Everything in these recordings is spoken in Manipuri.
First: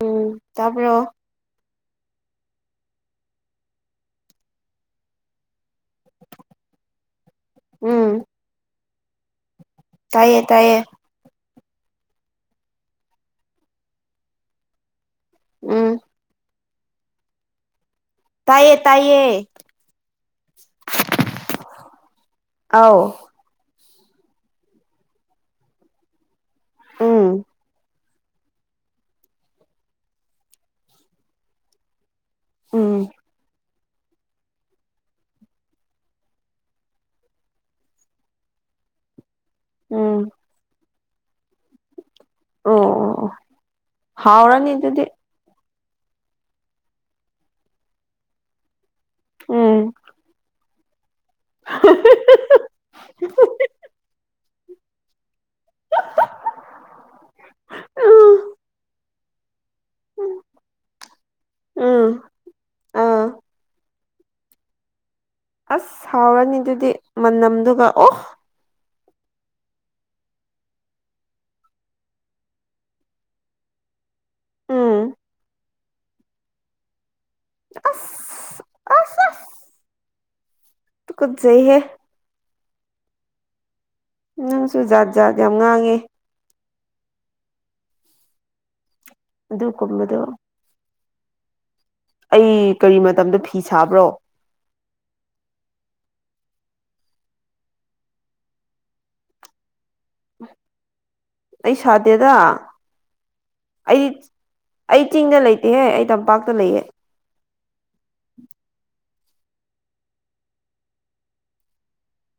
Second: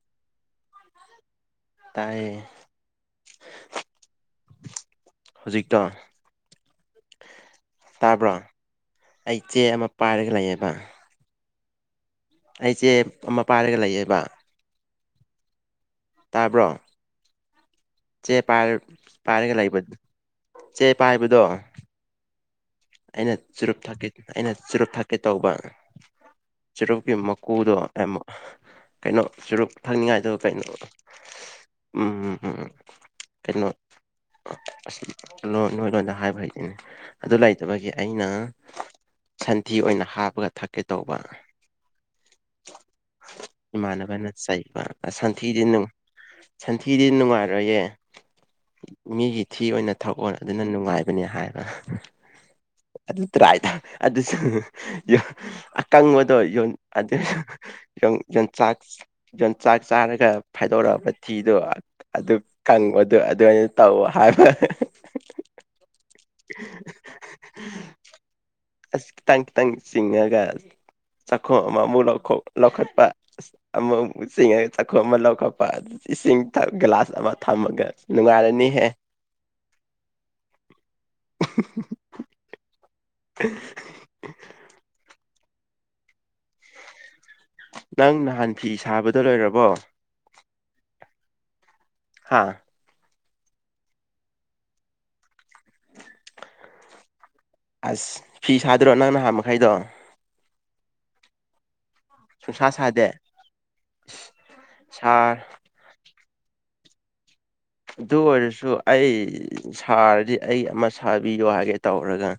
ꯎꯝ ꯇꯥꯕ꯭ꯔꯣ ꯇꯥꯏ ꯍꯧꯖꯤꯛ ꯇꯣ ꯎꯝ ꯇꯥꯕ꯭ꯔꯣ ꯑꯩ ꯆꯦ ꯑꯃ ꯄꯥꯏꯔꯒ ꯇꯥꯏꯌꯦ ꯂꯩꯌꯦꯕ ꯇꯥꯏꯌꯦ ꯑꯩꯁꯦ ꯑꯃ ꯄꯥꯏꯔꯒ ꯂꯩꯌꯦꯕ ꯎꯝ ꯍꯥꯏꯕ꯭ꯔꯣ ꯆꯦ ꯄꯥꯏꯔ ꯇꯥꯏꯌꯦ ꯇꯥꯏꯌꯦ ꯄꯥꯏꯔꯒ ꯂꯩꯕ ꯆꯦ ꯄꯥꯏꯕꯗꯣ ꯑꯥꯎ ꯑꯩꯅ ꯆꯨꯔꯨꯞ ꯊꯛꯀꯦ ꯑꯩꯅ ꯆꯨꯔꯨꯞ ꯊꯛꯀꯦ ꯇꯧꯕ ꯆꯔꯛꯀꯤ ꯎꯝ ꯃꯀꯨꯗꯣ ꯇꯥꯢꯃꯣ ꯀꯩꯅꯣ ꯁꯨꯔꯨꯞ ꯊꯪꯅꯤꯡꯉꯥꯏꯗ ꯀꯩꯅꯣ ꯎꯝ ꯎꯝ ꯀꯩꯅꯣ ꯑꯁ ꯂꯣ ꯅꯣꯏ ꯂꯣꯟꯗ ꯍꯥꯏꯕ ꯍꯩꯇꯅꯦ ꯑꯗꯨ ꯂꯩꯣꯌꯝ ꯑꯗꯨꯒꯤ ꯑꯩꯅ ꯁꯟꯊꯤ ꯑꯣꯏꯅ ꯎꯝ ꯍꯥꯞꯄꯒ ꯊꯛꯀꯦ ꯇꯧꯕ ꯑꯣ ꯑꯣ ꯑꯣ ꯏꯃꯥꯟꯅꯕꯅ ꯍꯥꯎꯔꯅꯤ ꯆꯩꯕ ꯑꯗꯨꯗꯤ ꯑ ꯁꯥꯟꯊꯤꯗꯤ ꯅꯨꯡ ꯁꯟꯊꯤꯗꯤ ꯅꯨꯡꯉꯥꯏꯔꯣꯏꯌꯦ ꯃꯤꯒꯤ ꯊꯤ ꯎꯝ ꯑꯣꯏꯅ ꯊꯛꯑꯣ ꯑꯗꯨꯅ ꯅꯨꯡꯉꯥꯏ ꯕꯅꯤ ꯍꯥꯏꯅ ꯑꯗꯨ ꯇ꯭ꯔꯥꯢ ꯊꯥ ꯑꯗꯨ ꯌꯣ ꯑꯀꯪꯕꯗꯣ ꯌꯣ ꯑꯗ ꯌꯣ ꯌꯟꯆꯥꯛ ꯆꯥꯛ ꯆꯥꯔꯒ ꯐꯥꯏꯗꯣꯔꯛꯑꯕꯊꯤꯗꯣ ꯎꯝ ꯑꯗꯨ ꯀꯪꯕꯗꯣ ꯑꯥ ꯑꯗꯨ ꯑꯩꯅ ꯇꯧꯋ ꯍꯥꯏ ꯐ ꯑꯁ ꯍꯥꯎꯔꯅꯤ ꯑꯗꯨꯗꯤ ꯃꯅꯝꯗꯨꯒ ꯑꯣ ꯑꯁ ꯈꯤꯇꯪ ꯈꯤꯇꯪꯗꯤ ꯆꯤꯡꯑꯒ ꯆꯈꯣ ꯑꯃ ꯑꯃꯨ ꯂꯧꯈꯣ ꯂꯈꯠꯄꯥ ꯑꯃ ꯑꯃꯨꯛ ꯆꯁꯤꯡ ꯍꯦꯛ ꯆꯈꯣ ꯎꯝ ꯑꯃ ꯂꯧꯈꯠꯄ ꯏꯁꯤꯡ ꯊꯛ ꯒ꯭ꯂꯥꯁ ꯑꯃ ꯊꯝꯃꯒ ꯑꯁ ꯑꯁ ꯅꯨꯡꯉꯥꯏꯔꯅꯤꯍꯦ ꯇꯨ ꯀꯠ ꯆꯩ ꯍꯦ [inaudible] ꯅꯪꯁꯨ ꯖꯥꯠ ꯖꯥꯠ ꯌꯥꯝ ꯉꯥꯡꯉꯦ ꯅꯪ ꯅꯍꯥꯟ ꯐꯤ ꯁꯥꯕꯗꯣ ꯂꯣꯏꯔꯕꯣ ꯑꯗꯨꯒꯨꯝꯕꯗꯣ ꯍꯥ ꯑꯩ ꯀꯔꯤ ꯃꯇꯝꯗ ꯐꯤ ꯁꯥꯕ꯭ꯔꯣ ꯑꯁ ꯐꯤ ꯁꯥꯗꯔꯣ ꯅꯪ ꯅꯍꯥꯟ ꯃꯈꯩꯗꯣ ꯑꯩꯁ ꯁꯥꯗꯦꯗ ꯁꯨꯡꯁꯥ ꯁꯥꯗꯦ ꯑꯩꯗꯤ ꯑꯩ ꯆꯤꯡꯗ ꯁꯥꯔ ꯂꯩꯇꯦꯍꯦ ꯑꯩ ꯇꯝꯄꯥꯛ ꯇ ꯂꯩꯌꯦ ꯑꯗꯨ ꯑꯣꯏꯔꯁꯨ ꯑꯩ ꯁꯥꯔꯗꯤ ꯑꯩ ꯑꯃ ꯁꯥꯕꯤꯌꯣ ꯍꯥꯏꯒꯦ ꯇꯧꯔꯒ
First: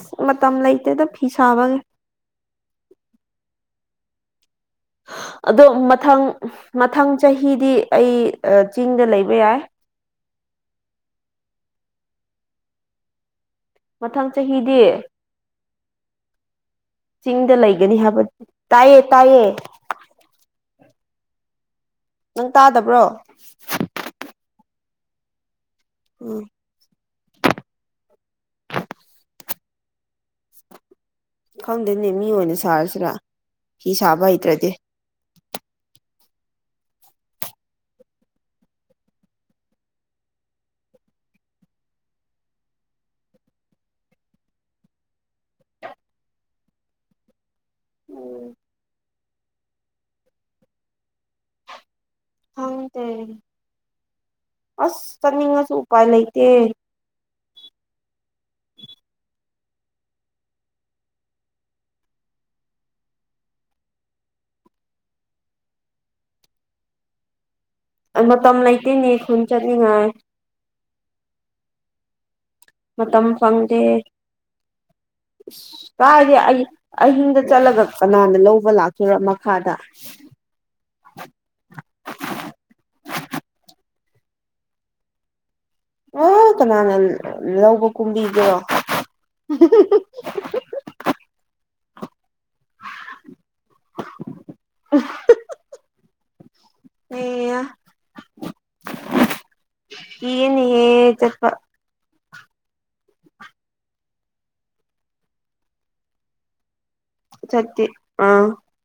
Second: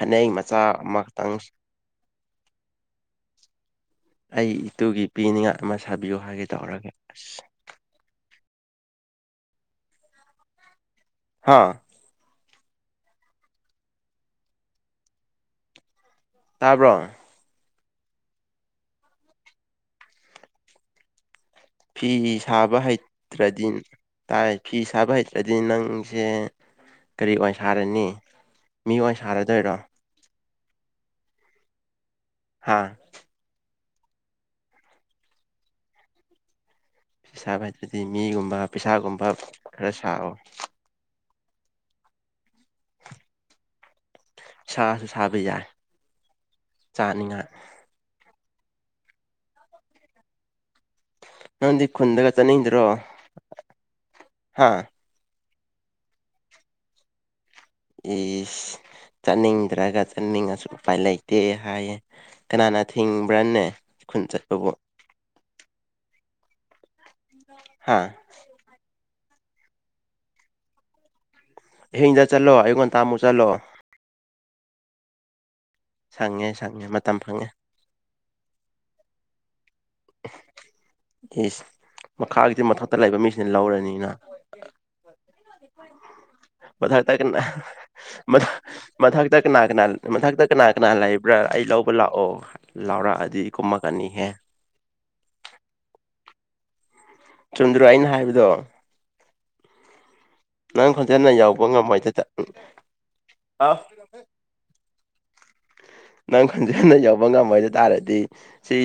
ꯑꯁ ꯃꯇꯝ ꯃꯆꯥ ꯂꯩꯇꯦꯗ ꯐꯤ ꯑꯃꯈꯛꯇꯪ ꯁꯥꯕꯒꯤ ꯑꯩ ꯏꯇꯨꯒꯤ ꯄꯤꯅꯤꯡꯉꯥꯏ ꯑꯗꯣ ꯑꯃ ꯁꯥꯕꯤꯌꯨ ꯃꯊꯪ ꯍꯥꯏꯒꯦ ꯇꯧꯔꯒꯦ ꯃꯊꯪ ꯆꯍꯤꯗꯤ ꯑꯩ ꯑ ꯆꯤꯡꯗ ꯂꯩꯕ ꯌꯥꯏ ꯍꯥꯥ ꯃꯊꯪ ꯆꯍꯤꯗꯤ ꯇꯥꯕ꯭ꯔꯣ ꯅꯤ ꯍꯥꯏꯕ ꯇꯥꯢꯌꯦ ꯇꯥꯢꯌꯦ ꯐꯤ ꯁꯥꯕ ꯇꯥꯗꯕ꯭ꯔꯣ ꯍꯩꯇ꯭ꯔꯗꯤ ꯇꯥꯏ ꯐꯤ ꯁꯥꯕ ꯍꯩꯇ꯭ꯔꯗꯤ ꯅꯪ ꯁꯦ ꯎꯝ ꯀꯔꯤ ꯑꯣꯏꯅ ꯁꯥꯔꯅꯤ ꯃꯤ ꯑꯣꯏꯅ ꯁꯥꯔꯗꯣꯏꯔꯣ ꯈꯪꯗꯦꯅꯦ ꯃꯤ ꯑꯣꯏꯅ ꯍꯥ ꯁꯥꯔꯁꯤꯔ ꯐꯤ ꯁꯥꯕ ꯍꯩꯇ꯭ꯔꯗꯤ ꯐꯤ ꯁꯥꯕ ꯍꯩꯇꯗꯤ ꯃꯤꯒꯨꯝꯕ ꯄꯩꯁꯥꯒꯨꯝꯕ ꯈꯔ ꯁꯥꯋꯣ ꯁꯥꯁꯨ ꯁꯥꯕ ꯌꯥꯏ ꯆꯥꯅꯤꯡꯉꯥꯏ ꯎꯝ ꯅꯪꯗꯤ ꯈꯨꯟꯗꯒ ꯆꯠꯅꯤꯡꯗ꯭ꯔꯣ ꯈꯪꯗꯦ ꯍꯥ ꯁꯨ ꯎꯄꯥꯏ ꯂꯩꯇꯦ ꯏꯁ ꯆꯠꯅꯤꯡꯗ꯭ꯔꯒ ꯆꯠꯅꯤꯡꯉꯁꯨ ꯎꯄꯥꯏ ꯂꯩꯇꯦ ꯍꯥꯏꯌꯦ ꯀꯅꯥꯅ ꯊꯤꯡꯕ꯭ꯔꯅꯦ ꯈꯨꯟ ꯆꯠꯄꯕꯨ [inaudible] ꯍꯥ ꯃꯇꯝ ꯂꯩꯇꯦꯅꯦ ꯈꯨꯟ ꯆꯠꯅꯤꯡꯉꯥꯏ ꯑꯍꯤꯡꯗ ꯆꯠꯂꯣ ꯑꯌꯨꯛꯉꯟꯇꯥ ꯃꯨꯛ ꯃꯇꯝ ꯆꯠꯂꯣ ꯑꯁ ꯀꯥꯏꯗꯩ ꯁꯪꯉꯦ ꯑꯩ ꯁꯪꯉꯦ ꯃꯇꯝ ꯑꯍꯤꯡꯗ ꯐꯪꯉꯦ ꯆꯠꯂꯒ ꯀꯅꯥꯅ ꯂꯧꯕ ꯂꯥꯛꯇꯣꯏꯔ ꯃꯈꯥꯗ ꯏꯁ ꯃꯈꯥꯒꯤꯗꯤ ꯃꯊꯛꯇ ꯂꯩꯕ ꯃꯤꯁꯤꯅ ꯂꯧꯔꯅꯤꯅ ꯑ ꯀꯅꯥꯅ ꯂꯧꯕ ꯃꯊ ꯀꯨꯝꯕꯤꯒꯦꯔꯣ ꯃꯊꯛꯇ ꯀꯅꯥ ꯀꯅꯥ ꯃꯊꯛꯇ ꯀꯅꯥ ꯀꯅꯥ ꯂꯩꯏꯕ꯭ꯔꯥ ꯑꯩ ꯂꯧ ꯄꯨ ꯂꯥꯛꯑꯣ ꯂꯥꯎꯔꯛꯑꯗꯤ ꯀꯨꯝꯃꯛꯀꯅꯤꯍꯦ [unintelligible] ꯆꯨꯟꯗ꯭ꯔꯣ ꯑꯩꯅ ꯍꯥꯏꯕꯗꯣ ꯅꯪ ꯀꯤꯌꯦꯅꯦꯍꯦ ꯈꯣꯟꯖꯦꯟꯗꯣ ꯆꯠꯄ ꯌꯧꯕ ꯉꯝꯃꯣꯏꯗꯨꯗ ꯑ ꯍꯥꯎ ꯅꯪ ꯈꯣꯟꯖꯦꯜꯗꯣ ꯌꯧꯕ ꯉꯝꯃꯣꯏꯗ ꯆꯠꯇꯦ ꯇꯥꯔꯗꯤ ꯑꯥ ꯁꯤ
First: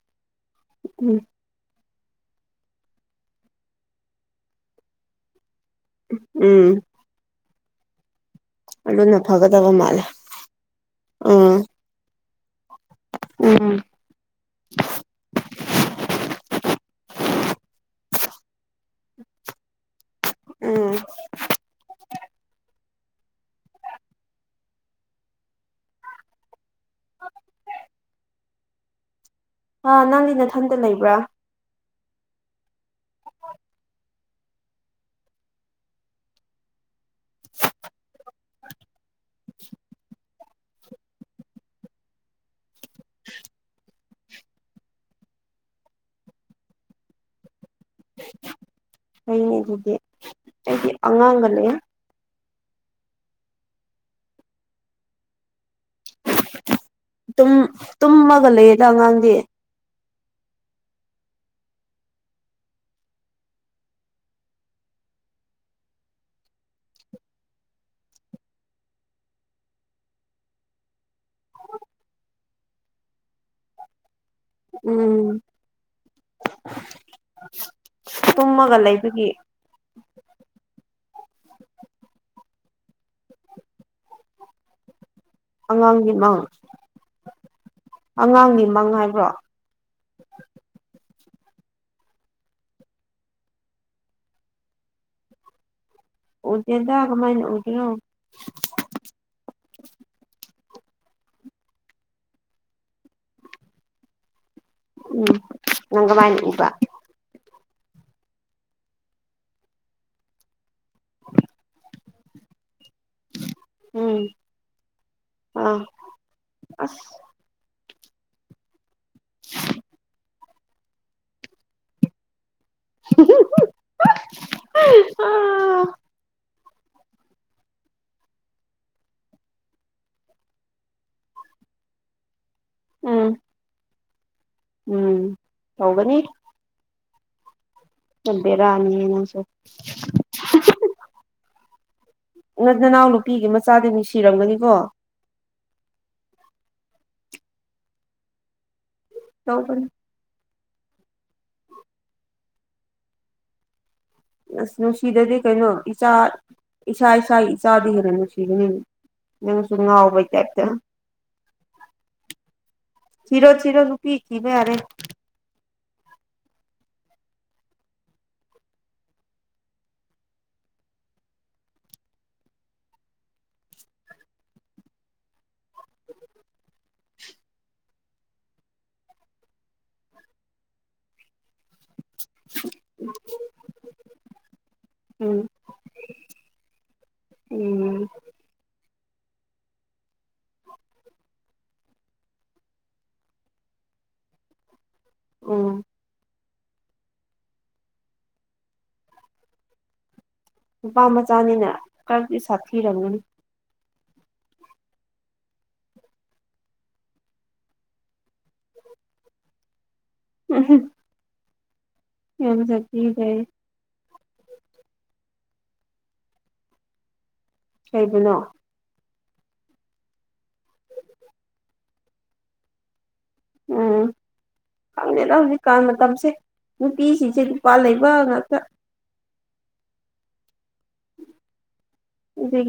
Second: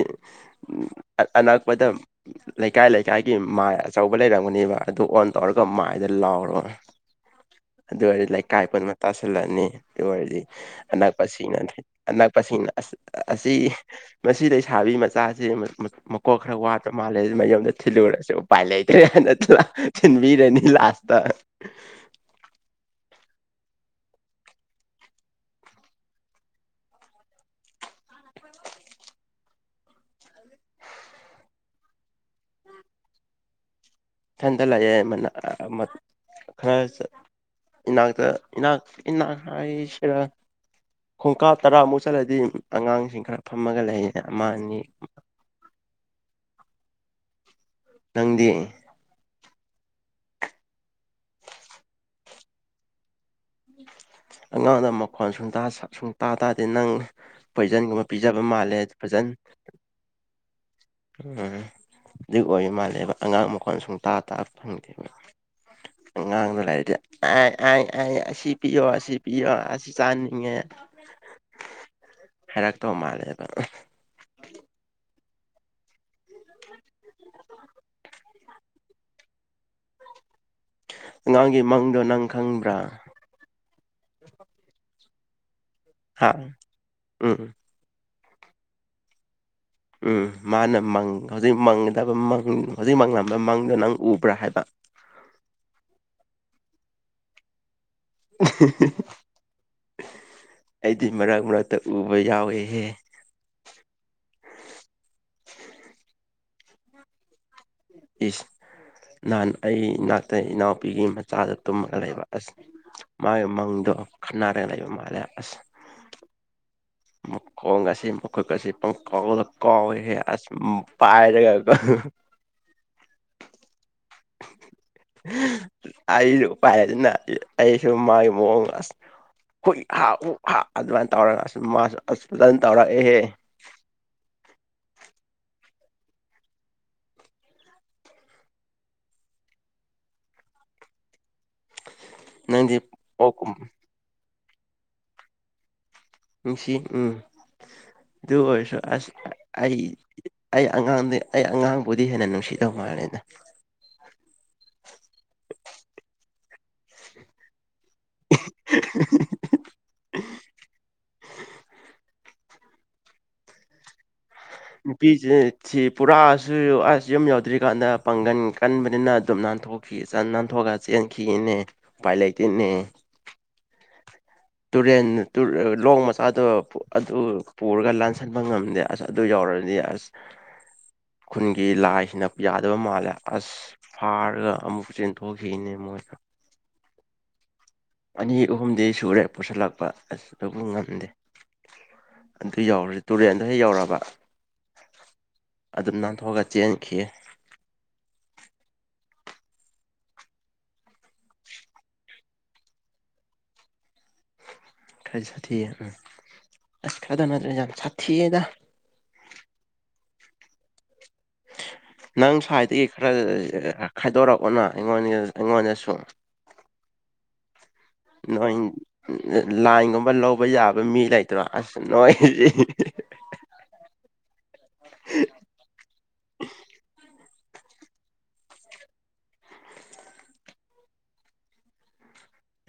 ꯎꯝ ꯑꯅꯛꯄꯗ ꯂꯩꯀꯥꯏ ꯂꯩꯀꯥꯏꯒꯤ ꯃꯥꯏ ꯑꯆꯧꯕ ꯂꯩꯔꯝꯒꯅꯦꯕ ꯑꯗꯨ ꯑꯣꯟ ꯇꯧꯔꯒ ꯃꯥꯏꯗ ꯂꯥꯎꯔꯣ ꯎꯝ ꯑꯗꯨ ꯑꯣꯏꯔꯗꯤ ꯂꯩ ꯏꯀꯥꯏꯄꯨꯟꯕ ꯑꯗꯨꯅ ꯇꯁꯤꯜꯂꯛꯑꯅꯤ ꯐꯒꯗꯕ ꯃꯥꯜꯂꯦ ꯑꯗꯨ ꯑꯣꯏꯔꯗꯤ ꯑꯅꯛꯄꯁꯤꯡꯅ ꯎꯝ ꯑꯅꯛꯄꯁꯤꯡꯅ ꯑꯁꯤ ꯎꯝ ꯃꯁꯤ ꯂꯩꯁꯥꯕꯤ ꯃꯆꯥꯁꯦ ꯃꯀꯣꯛ ꯈꯔ ꯋꯥꯠ ꯈ꯭ꯔ ꯃꯥꯜꯂꯦ ꯃꯌꯨꯝꯗ ꯊꯤꯜꯂꯨꯔꯁꯦ ꯎꯄꯥꯏ ꯂꯩꯇ꯭ꯔꯦ ꯅꯠꯇꯅ ꯊꯤꯟꯕꯤꯔꯅꯤ ꯎꯝ ꯂꯥꯁꯇ ꯑ ꯅꯪꯗꯤ ꯅꯊꯟꯇ ꯂꯩꯕ꯭ꯔꯥ ꯊꯟꯗ ꯂꯩꯑꯦ ꯃꯅ ꯈꯔ ꯆꯠ ꯏꯅꯥꯛꯇ ꯏꯅꯥ ꯏꯅꯥ ꯍꯥꯏ ꯁꯤꯔ ꯈꯣꯡꯀꯥꯞ ꯇꯔꯥꯃꯨꯛ ꯆꯠꯂꯗꯤ ꯑꯉꯥꯡꯁꯤꯡ ꯈꯔ ꯐꯝꯃꯒ ꯂꯩꯌꯦ ꯑꯃ ꯑꯅꯤ ꯅꯪꯗꯤ ꯑꯩꯅꯦ ꯑꯗꯨꯗꯤ ꯑꯩꯗꯤ ꯑꯉꯥꯡꯕꯅꯦ ꯑꯉꯥꯡꯗ ꯃꯈꯣꯟ ꯁꯨꯡꯇꯥ ꯁꯨꯡꯇꯥ ꯇꯥꯗꯦ ꯅꯪ ꯇꯨꯝ ꯄꯣꯏꯖꯟꯒꯨꯝꯕ ꯄꯤꯖꯕ ꯇꯨꯝꯃꯒ ꯂꯩꯌꯦꯗ ꯃꯥꯜꯂꯦ ꯑꯉꯥꯡꯗꯤ ꯐꯖꯟ ꯎꯝ ꯑꯗꯨ ꯑꯣꯏ ꯃꯥꯜꯂꯦꯕ ꯑꯉꯥꯡ ꯃꯈꯣꯟ ꯁꯨꯡꯇꯥ ꯇꯥ ꯐꯪꯗꯦꯕ ꯑꯉꯥꯡ ꯂꯩꯔꯗꯤ ꯑ ꯑ ꯑ ꯁꯤ ꯄꯤꯌꯣ ꯁꯤ ꯄꯤꯌꯣ ꯑꯁꯤ ꯆꯥꯅꯤꯡꯉꯦ ꯍꯔꯥꯛꯇꯣ ꯃꯥꯂꯦꯕ ꯎꯝ ꯇꯨꯝꯃꯒ ꯂꯩꯕꯒꯤ ꯑꯉꯥꯡꯒꯤ ꯃꯪꯗꯣ ꯅꯪ ꯈꯪꯕ꯭ꯔꯥ ꯑꯉꯥꯡꯒꯤ ꯍꯥ ꯃꯪ ꯎꯝ ꯑꯉꯥꯡꯒꯤ ꯃꯪ ꯍꯥꯏꯕ꯭ꯔꯣ ꯎꯝ ꯃꯥꯅ ꯃꯪ ꯍꯧꯖꯤꯛ ꯃꯪꯒꯗꯕ ꯃꯪ ꯍꯧꯖꯤꯛ ꯃꯪꯂꯝꯕ ꯃꯪꯗꯣ ꯅꯪ ꯎꯕ꯭ꯔꯥ ꯍꯥꯏꯕ ꯎꯗꯦꯗ ꯀꯃꯥꯏꯅ ꯎꯒꯦꯔꯣ [inaudible] ꯑꯩꯗꯤ ꯃꯔꯛ ꯃꯔꯛꯇ ꯎꯕ ꯌꯥꯎꯋꯦꯍꯦ ꯎꯝ ꯅꯪ ꯀꯃꯥꯥꯏꯅ ꯎꯕ ꯏꯁ ꯅꯍꯥꯟ ꯑꯩ ꯏꯅꯥꯛꯇ ꯏꯅꯥꯎꯄꯤꯒꯤ ꯃꯆꯥꯗ ꯇꯨꯝꯃꯒ ꯂꯩꯕ ꯑꯁ ꯃꯥꯒꯤ ꯃꯪꯗꯣ ꯎꯝ ꯈꯟꯅꯔꯒ ꯂꯩꯕ ꯃꯥꯜꯂꯦ ꯑꯁ ꯑꯥ ꯑꯁ ꯃꯈꯣꯡ ꯒꯥꯁꯤ ꯃꯈꯨꯠ ꯀꯁꯤ ꯄꯪ ꯀꯥꯎꯗ ꯀꯥꯎꯏꯍꯦ ꯑꯁ ꯄꯥꯏꯔꯒ ꯑꯩꯁꯨ ꯄꯥꯏꯔꯦꯗꯅ ꯑꯩꯁꯨ ꯃꯥꯒꯤ ꯃꯑꯣꯡꯗ ꯑꯁ ꯍꯨꯏ ꯍꯥ ꯍꯨꯛ ꯍꯥ ꯑꯗꯨꯃꯥꯏꯅ ꯇꯧꯔꯒ ꯃꯥꯁꯨ ꯑꯁ ꯐꯖꯟ ꯇꯧꯔꯛꯑꯦꯍꯦ ꯎꯝ ꯎꯝ ꯇꯧꯒꯅꯤ ꯐ ꯕꯦꯔꯥꯅꯤꯍꯦ ꯅꯪꯁꯨ ꯅ ꯅꯪꯗꯤ ꯅꯅꯥꯎ ꯅꯨꯄꯤꯒꯤ ꯑꯣꯛꯀꯨꯝ ꯃꯆꯥꯗꯤ ꯅꯨꯡꯁꯤꯔꯝꯒꯅꯤꯀꯣ ꯅꯨꯡꯁꯤ ꯎꯝ ꯑꯗꯨ ꯑꯣꯏꯔꯁꯨ ꯑꯁ ꯑꯩ ꯇꯧꯕꯅꯤ ꯑꯩ ꯑꯉꯥꯡꯗꯤ ꯑꯩ ꯑꯉꯥꯡꯕꯨꯗꯤ ꯍꯦꯟꯅ ꯅꯨꯡꯁꯤꯗꯧ ꯃꯥꯂꯦꯗ ꯑꯁ ꯅꯨꯡꯁꯤꯗꯗꯤ ꯀꯩꯅꯣ ꯏꯆꯥ ꯏꯁꯥ ꯏꯁꯥꯒꯤ ꯆꯥꯗꯤ ꯀꯥꯅꯅ ꯅꯨꯡꯁꯤꯒꯅꯤ ꯅꯪꯁꯨ ꯉꯥꯎꯕꯩ ꯇꯥꯏꯞꯇ ꯊꯤꯔꯣ ꯊꯤꯔꯣ ꯅꯨꯄꯤ ꯊꯤꯕ ꯌꯥꯔꯦ ꯄꯁꯤꯖꯦ ꯊꯤ ꯄꯨꯔꯥꯁꯨ ꯑꯁ ꯌꯨꯝ ꯌꯧꯗ꯭ꯔꯤꯀꯥꯟꯗ ꯄꯥꯡꯒꯟ ꯀꯟꯕꯅꯤꯅ ꯑꯗꯨꯝ ꯅꯥꯟꯊꯣꯛꯈꯤ ꯅꯥꯟꯊꯣꯛꯑꯒ ꯆꯦꯟꯈꯤꯅꯦ ꯄꯥꯏ ꯂꯩꯇꯦꯅꯦ ꯇꯨꯔꯦꯟ ꯂꯣꯛ ꯃꯆꯥꯗꯣ ꯑꯗꯨ ꯄꯨꯔꯒ ꯂꯥꯟꯁꯟꯕ ꯉꯝꯗꯦ ꯑꯁ ꯑꯗꯨ ꯌꯥꯎ ꯑꯁ ꯈꯨꯟꯒꯤ ꯂꯥꯏ ꯅ ꯌꯥꯗꯕ ꯃꯥꯜꯂꯦ ꯑꯁ ꯐꯥꯔꯒ ꯑꯃꯨꯛ ꯎꯝ ꯆꯦꯟꯊꯣꯛꯈꯤꯅꯦ ꯃꯣꯏꯗ ꯎꯝ ꯑꯅꯤ ꯑꯍꯨꯝꯗꯤ ꯁꯨꯔꯦ ꯄꯨꯁꯜꯂꯛꯄ ꯑꯁ ꯑꯗꯨꯕꯨ ꯉꯝꯗꯦ ꯑꯗꯨ ꯌꯧꯔꯗꯤ ꯇꯨꯔꯦꯟꯗ ꯍꯦꯛ ꯌꯧꯔꯕ ꯎꯝ ꯑꯗꯨꯝ ꯅꯥꯟꯊꯣꯛꯑꯒ ꯆꯦꯟꯈꯤ ꯅꯨꯄꯥ ꯃꯆꯥꯅꯤꯅ ꯈꯔꯗꯤ ꯁꯥꯊꯤꯔꯝꯒꯅꯤ ꯈꯔ ꯁꯥꯊꯤꯌꯦ ꯎꯝ ꯑꯁ ꯈꯔꯗ ꯅꯠꯇ꯭ꯔꯦ ꯌꯥꯝ ꯁꯥꯊꯤꯌꯦꯗ ꯎꯝ ꯍꯝ ꯅꯪ ꯁ꯭ꯋꯥꯏꯗꯒꯤ ꯈꯔ ꯑ ꯈꯥꯏꯗꯣꯔꯛꯑꯣꯅ ꯑꯩꯉꯣꯟ ꯑꯩꯉꯣꯟꯗꯁꯨ ꯀꯩꯕꯨꯅꯣ ꯅꯣꯢ ꯂ ꯂꯥꯏꯟꯒꯨꯝꯕ ꯂꯧꯕ ꯌꯥꯕ ꯃꯤ ꯂꯩꯇ꯭ꯔꯣ ꯑꯁ ꯅꯣꯏ ꯎꯝ ꯈꯪꯗꯦꯗ ꯍꯧꯖꯤꯛꯀꯥꯟ ꯃꯇꯝꯁꯦ ꯅꯨꯄꯤꯁꯤꯡꯁꯦ ꯄꯥ ꯂꯩꯕ ꯉꯥꯛꯇ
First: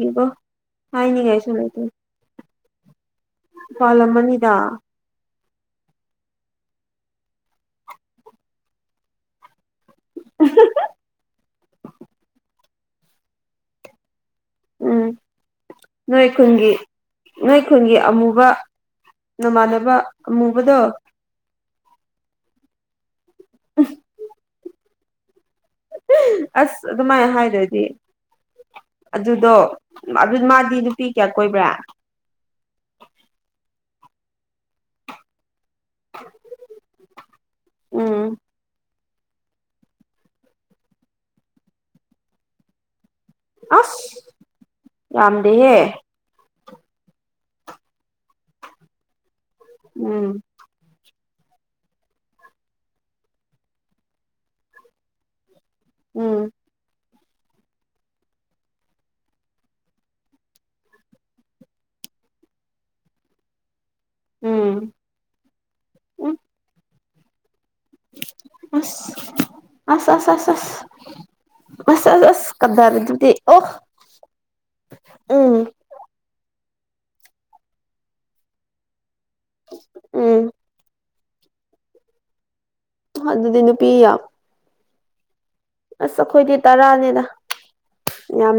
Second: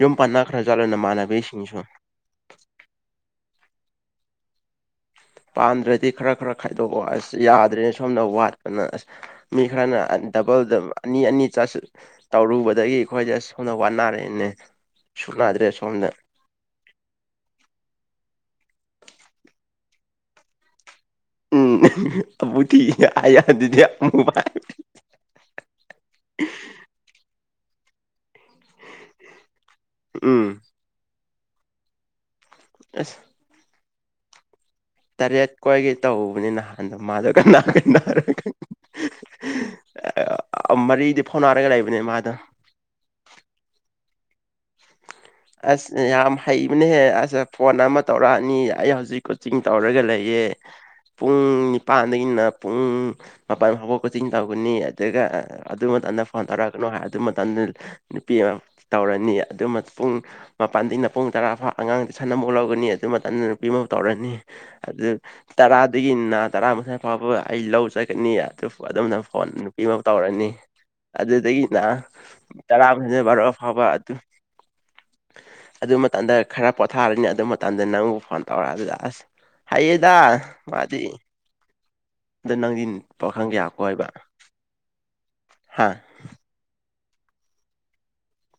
ꯌꯨꯝ ꯄꯥꯟꯅꯈ꯭ꯔꯖꯥꯠꯂꯣ ꯍꯥꯢꯅꯤꯡꯉꯥꯢꯁꯨ ꯅꯃꯥꯟꯅꯕꯤꯁꯤꯡꯁꯨ ꯂꯩꯇꯦ ꯄꯥꯂꯝꯃꯅꯤꯗ ꯄꯥꯟꯗ꯭ꯔꯗꯤ ꯈ꯭ꯔ ꯈ꯭ꯔ ꯈꯥꯏꯗꯣꯛꯑꯣ ꯑꯁ ꯌꯥꯗ꯭ꯔꯦ ꯁꯣꯝꯗ ꯋꯥꯠꯄꯅ ꯑꯁ ꯃꯤ ꯈꯔꯅ ꯑ ꯗꯕꯜꯗ ꯑꯅꯤ ꯑꯅꯤ ꯆꯥꯁꯜ ꯇꯧꯔꯨꯕꯗꯒꯤ ꯑꯩꯈꯣꯏꯁꯦ ꯑꯁ ꯁꯣꯝꯗ ꯋꯥꯅꯔꯦ ꯎꯝ ꯅꯣꯏ ꯈꯨꯟꯒꯤ ꯅꯣꯏ ꯈꯨꯟꯒꯤ ꯑꯃꯨꯕ ꯅꯃꯥꯟꯅꯕ ꯑꯃꯨꯕꯗꯣ ꯎꯝ [unintelligible] ꯑꯃꯨꯗꯤꯒ ꯍꯥꯏꯔꯛ ꯑꯗꯨꯗꯤ ꯑꯃꯨ [unintelligible] [unintelligible] ꯑꯁ ꯑꯗꯨꯃꯥꯏ ꯍꯥꯏꯗ꯭ꯔꯗꯤ ꯑꯗꯨꯗꯣ ꯑꯗꯨ ꯎꯝ ꯃꯥꯗꯤ ꯅꯨꯄꯤ ꯀ꯭ꯌꯥ ꯀꯣꯏꯕ꯭ꯔꯥ ꯑꯁ ꯇꯔꯦꯠ ꯀꯣꯏꯒꯦ ꯇꯧꯕꯧꯅꯤ ꯅꯍꯥꯟꯗꯣ ꯃꯥꯗꯣ ꯀꯅꯥ ꯀꯅꯥꯔ ꯎꯝ ꯈꯪ [unintelligible] ꯃꯔꯤꯗꯤ ꯐꯥꯎꯅꯔꯒ ꯂꯩꯕꯅꯦ ꯃꯥꯗꯣ ꯑꯁ ꯌꯥꯝꯗꯦꯍꯦ ꯑꯁ ꯌꯥꯝ ꯍꯩꯕꯅꯦ ꯑꯁ ꯐꯣꯟ ꯑꯃ ꯇꯧꯔꯛꯑꯅꯤ ꯑꯩ ꯍꯧꯖꯤꯛ ꯀꯣꯆꯤꯡ ꯇꯧꯔꯒ ꯎꯝ ꯂꯩꯌꯦ ꯄꯨꯡ ꯅꯤꯄꯥꯟꯗꯒꯤꯅ ꯄꯨꯡ ꯃꯥꯄꯜ ꯐꯥꯎꯕ ꯀꯣꯆꯤꯡ ꯇꯧꯒꯅꯤ ꯑꯗꯨꯒ ꯑꯗꯨ ꯃꯇꯝꯗ ꯐꯣꯟ ꯎꯝ ꯇꯧꯔꯛꯒꯅꯨ ꯍꯥꯏ ꯑꯗꯨ ꯃꯇꯝꯗ ꯅꯨꯄꯤ ꯑꯃ ꯇꯧꯔꯅꯤ ꯑꯗꯨ ꯄꯨꯡ ꯃꯄꯥꯟꯗꯩꯅ ꯄꯨꯡ ꯇꯔꯥ ꯐꯥꯎ ꯑꯉꯥꯡ ꯇꯨꯢꯁꯟ ꯑꯃꯨꯛ ꯂꯧꯒꯅꯤ ꯑꯗꯨ ꯃꯇꯝꯗ ꯅꯨꯄꯤ ꯑꯃꯨ ꯇꯧꯔꯅꯤ ꯎꯝ ꯑꯗꯨ ꯎꯝ ꯇꯔꯥꯗꯒꯤꯅ ꯇꯔꯥ ꯃꯊꯣꯢ ꯐꯥꯎꯕ ꯑꯩ ꯂꯧ ꯆꯠꯀꯅꯤ ꯑꯗꯨ ꯑꯗꯨꯝꯅ ꯑꯁ ꯐꯣꯟ ꯅꯨꯄꯤ ꯑꯃ ꯑꯁ ꯇꯧꯔꯅꯤ ꯑꯁ ꯑꯁ ꯑꯁ ꯑꯗꯨꯗꯒꯤꯅ ꯑꯁ ꯑꯁ ꯑꯁ ꯀꯗꯔ ꯇꯔꯥꯝꯊꯣꯏ ꯑꯗꯨꯗꯤ ꯕꯥꯔꯣ ꯑꯣ ꯐꯥꯎꯕ ꯑꯗꯨꯝ ꯎꯝ ꯑꯗꯨ ꯃꯇꯝꯗ ꯈꯔ ꯄꯣꯊꯥꯔꯅꯤ ꯑꯗꯨ ꯃꯇꯝꯗ ꯅꯪꯕꯨ ꯐꯣꯟ ꯇꯧꯔꯛꯑ ꯗꯨꯗ ꯑꯁ ꯍꯩꯌꯦꯗ ꯎꯝ ꯃꯥꯗꯤ ꯗ ꯅꯪꯗꯤ ꯄꯥꯈꯪ ꯑꯗꯨꯗꯤ ꯀꯌꯥ ꯅꯨꯄꯤ ꯀꯣꯢꯕ꯭ꯔ ꯌꯥꯝ ꯑꯁ ꯑꯈꯣꯏꯗꯤ ꯇꯔꯥꯅꯦꯗ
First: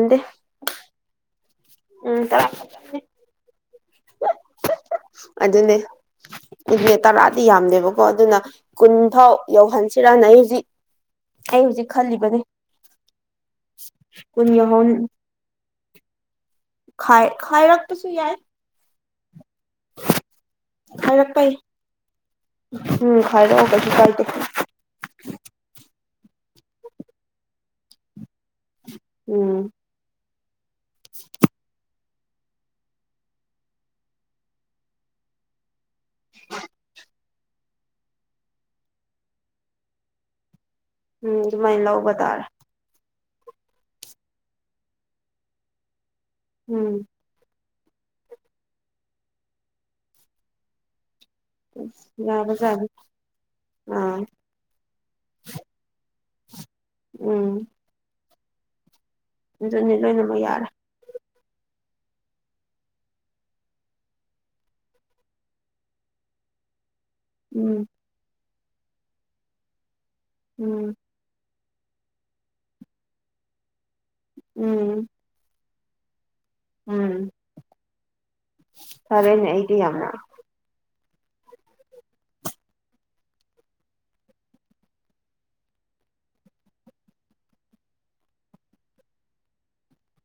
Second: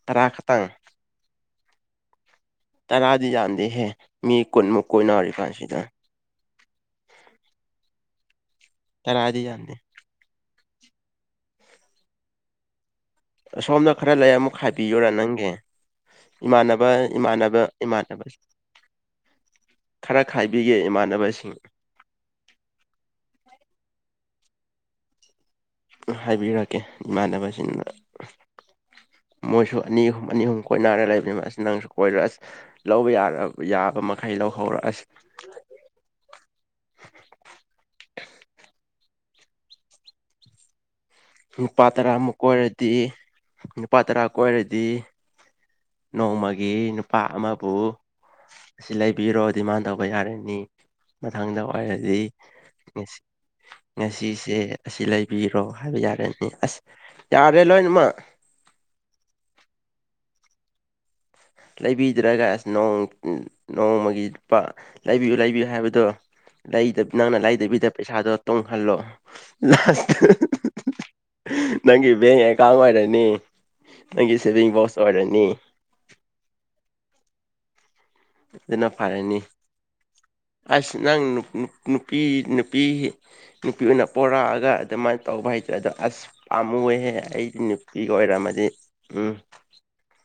ꯇꯔꯥ ꯈꯛꯇꯪ ꯎꯝ ꯇꯔꯥ ꯇꯔꯥꯗꯤ ꯌꯥꯥꯝꯗꯦꯍꯦ ꯃꯤ ꯀꯨꯟꯃꯨꯛ ꯀꯣꯏꯅꯔꯤꯀꯥꯟꯁꯤꯗ ꯗꯨꯅꯦ ꯇꯔꯥꯗꯤ ꯌꯥꯝꯗꯦꯕꯀꯣ ꯑꯗꯨꯅ ꯀꯨꯟ ꯐꯥꯎ ꯇꯔꯥꯗꯤ ꯌꯥꯝꯗꯦ ꯌꯧꯍꯟꯁꯤꯔꯅ ꯑꯩ ꯍꯨꯖꯤꯛ ꯑꯩ ꯍꯨꯖꯤꯛ ꯈꯜꯂꯤꯕꯅꯦ ꯑꯁꯣꯝꯅ ꯈ꯭ꯔ ꯂꯩ ꯀꯨꯟ ꯑꯃꯨꯛ ꯌꯧꯍꯟ ꯈꯥꯏꯕꯤꯌꯨꯔ ꯅꯪꯒꯤ ꯏꯃꯥꯟꯅꯕ ꯈꯥꯏ ꯏꯃꯥꯟꯅꯕ ꯏꯃꯥꯟꯅꯕ ꯈꯔ ꯈꯥꯏꯕꯤꯒꯦ ꯈꯔ ꯄꯩ ꯏꯃꯥꯟꯅꯕꯁꯤꯡ ꯎꯝ ꯍꯥꯢꯔꯛꯑꯣ ꯀꯩꯁꯨ ꯀꯥꯏꯗꯦ ꯍꯥꯏꯕꯤꯔꯛꯀꯦ ꯏꯃꯥꯟꯅꯕꯁꯤꯡꯗ ꯎꯝ ꯃꯣꯏꯁꯨ ꯑꯅꯤ ꯑꯍꯨ ꯑꯅꯤ ꯑꯍꯨꯝ ꯀꯣꯏꯅꯔ ꯂꯩꯕꯅꯤ ꯑꯁ ꯅꯪꯁꯨ ꯀꯣꯏꯔꯣ ꯑꯁ ꯂꯧꯕ ꯌꯥ ꯌꯥꯕ ꯃꯈꯩ ꯂꯧꯍꯧꯔꯣ ꯑꯁ [inaudible] ꯎꯝ ꯑꯗꯨꯃꯥꯏꯅ ꯅꯨꯄꯥ ꯂꯧꯕ ꯇꯔꯥꯃꯨꯛ ꯇꯥꯔꯦ ꯀꯣꯏꯔꯗꯤ ꯅꯨꯄꯥ ꯇꯔꯥ ꯀꯣꯏꯔꯗꯤ ꯅꯣꯡꯃꯒꯤ ꯎꯝ ꯅꯨꯄꯥ ꯑꯃ ꯕꯨꯕꯨ ꯑꯁꯤ ꯂꯩꯕꯤꯔꯣ ꯗꯤꯃꯥꯟ ꯇꯧꯕ ꯌꯥꯔꯅꯤ ꯃꯊꯪꯗ ꯑꯣꯏꯔꯗꯤ ꯌꯥꯕꯖꯥꯠꯅꯤ ꯉꯁꯤ ꯑꯥ ꯉꯁꯤꯁꯦ ꯑꯁꯤ ꯂꯩꯕꯤꯔꯣ ꯍꯥꯏꯕ ꯌꯥꯔꯅꯤ ꯑꯁ ꯌꯥꯔꯦ ꯂꯣꯏꯅꯃꯛ ꯑꯗꯨꯅꯦ ꯂꯣꯏꯅꯃꯛ ꯌꯥꯔꯦ ꯂꯩꯕꯤꯗ꯭ꯔꯒ ꯑꯁ ꯅꯣꯡ ꯅꯣꯡꯃꯒꯤ ꯂꯨꯄ ꯂꯩꯕꯤꯌꯨ ꯂꯩꯕꯤꯌꯨ ꯍꯥꯏꯕꯗꯣ ꯂꯩꯗ ꯅꯪꯅ ꯎꯝ ꯂꯩꯗꯕꯤꯗ ꯄꯩꯁꯥꯗꯣ ꯇꯣꯡꯍꯜꯂꯣ ꯅꯥꯁ ꯎꯝ ꯅꯪꯒꯤ ꯕꯦꯡ ꯑꯦꯀꯥꯎꯟ ꯑꯣꯏꯔꯅꯤ ꯅꯪꯒꯤ ꯁꯦꯚꯤꯡ ꯕꯣꯛꯁ ꯎꯝ ꯑꯣꯏꯔꯅꯤ ꯎꯝ ꯑꯗꯨꯅ ꯐꯔꯅꯤ ꯐꯔꯦꯅꯦ ꯑꯩꯗꯤ ꯌꯥꯝꯅ ꯑꯁ ꯅꯪ ꯅꯨ ꯅꯨ ꯅꯨꯄꯤ ꯅꯨꯄꯤ ꯅꯨꯄꯤ ꯑꯣꯏꯅ ꯄꯣꯔꯛꯑꯒ ꯑꯗꯨꯃꯥꯏ ꯇꯧꯕ ꯍꯥꯏꯇ꯭ꯔ ꯗ ꯑꯁ ꯄꯥꯝꯃꯨꯋꯦꯍꯦ ꯑꯩꯒꯤ ꯅꯨꯄꯤ ꯑꯣꯏꯔꯝꯃꯗꯤ ꯎꯝ [inaudible]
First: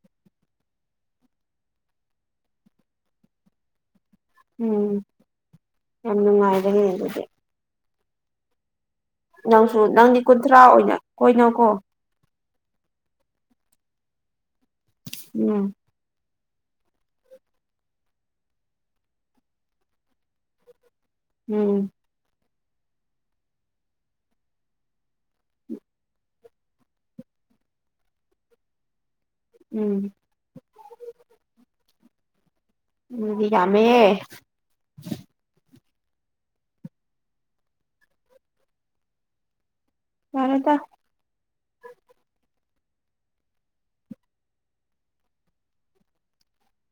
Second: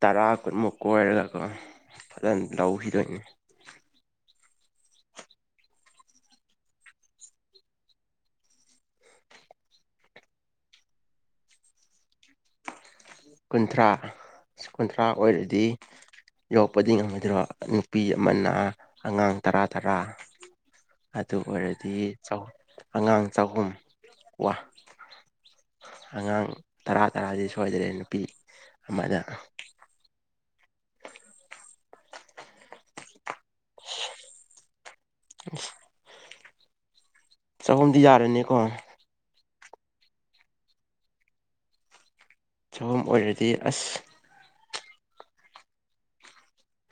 ꯇꯔꯥ ꯀꯨꯟꯃꯨꯛ ꯀꯣꯏꯔꯒꯀꯣ ꯐꯖꯟ ꯂꯧꯈꯤꯗꯣꯏꯅꯤ ꯎꯝ ꯌꯥꯝ ꯅꯨꯡꯉꯥꯏꯕꯅꯦ ꯑꯗꯨꯗꯤ ꯅꯪꯁꯨ ꯅꯪꯗꯤ ꯀꯨꯟꯊ꯭ꯔꯥ ꯑꯣꯏꯅ ꯀꯣꯏꯅꯧꯀꯣ ꯀꯨꯟꯊ꯭ꯔꯥ ꯑꯁ ꯀꯨꯟꯊ꯭ꯔꯥ ꯑꯣꯏꯔꯗꯤ ꯎꯝ ꯌꯧꯛꯄꯗꯤ ꯉꯝꯃꯣꯏꯗ꯭ꯔꯣ ꯅꯨꯄꯤ ꯑꯃꯅ ꯑꯉꯥꯡ ꯇꯔꯥ ꯇꯔꯥ ꯑꯗꯨ ꯎꯝ ꯑꯣꯏꯔꯗꯤ ꯑꯉꯥꯡ ꯆꯍꯨꯝ ꯋꯥ ꯑꯉꯥꯡ ꯇꯔꯥ ꯇꯔꯥꯗꯤ ꯁꯣꯏꯗ꯭ꯔꯦ ꯅꯨꯄꯤ ꯑꯃꯗ ꯎꯝ ꯎꯝ ꯌꯥꯃꯦ [inaudible] ꯆꯍꯨꯝꯗꯤ ꯌꯥꯔꯦꯅꯦꯀꯣ ꯌꯥꯔꯣꯏꯗ ꯆꯥꯍꯨꯝ ꯑꯣꯏꯔꯗꯤ ꯑꯁ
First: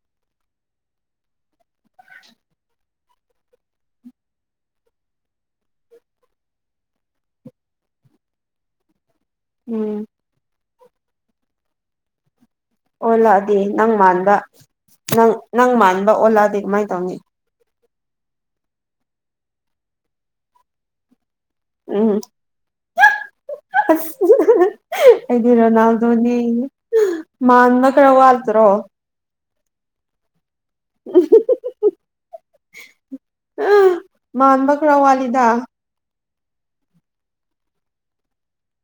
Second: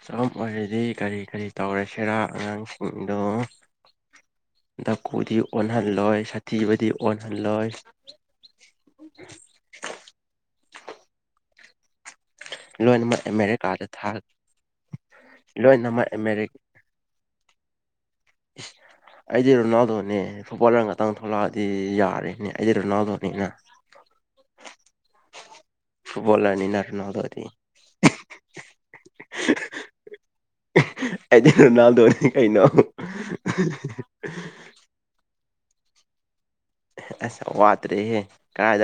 ꯆꯍꯨꯝ ꯑꯣꯏꯔꯗꯤ ꯀꯔꯤ ꯀꯔꯤ ꯇꯧꯔꯁꯤꯔꯥ ꯑꯉꯥꯡꯁꯤꯡꯗꯣ ꯗꯀꯨꯗꯤ ꯑꯣꯟꯍꯜꯂꯣꯏ ꯁꯥꯊꯤꯕꯗꯤ ꯑꯣꯟꯍꯜꯂꯣꯏ [inaudible] ꯎꯝ ꯂꯣꯏꯅꯃꯛ ꯑꯣꯜꯂꯛꯑꯗꯤ ꯑꯃꯦꯔꯤꯀꯥꯗ ꯅꯪ ꯊꯥ ꯃꯥꯟꯕ ꯅꯪ ꯅꯪ ꯂꯣꯏꯅꯃꯛ ꯃꯥꯟꯕ ꯑꯃꯦꯔꯤꯀꯥ ꯑꯣꯜꯂꯛꯑꯗꯤ ꯀꯃꯥꯏ ꯇꯧꯅꯤ ꯑꯩꯗꯤ ꯔꯣꯅꯥꯜꯗꯣꯅꯦ ꯐꯨꯠꯕꯣꯂꯔ ꯉꯇꯥꯡꯗꯨ ꯃꯥꯗꯤ ꯎꯝ ꯌꯥꯔꯦꯅꯦ ꯑꯩ ꯔꯅꯥꯜꯗꯣꯅꯤ ꯀ ꯑꯁ [unintelligible] ꯑꯩꯗꯤ ꯔꯣꯅꯥꯜꯗꯣꯅꯦꯌꯦ ꯐꯨꯠꯕꯣꯂꯔꯅꯤꯅ ꯔꯣꯅꯥꯜꯗꯣꯗꯤ ꯃꯥꯟꯅꯗ꯭ꯔ ꯋꯥꯠꯇ꯭ꯔꯣ [unintelligible] ꯑꯩꯗꯤ ꯔꯣꯅꯥꯜꯗꯣꯅꯤ ꯀꯩꯅꯣ [unintelligible] ꯃꯥꯟꯕ ꯈꯔ ꯋꯥꯠꯂꯤꯗ ꯑꯦꯍꯦ ꯑꯁ ꯋꯥꯠꯇ꯭ꯔꯦꯍꯦ ꯀꯔꯥꯏꯗ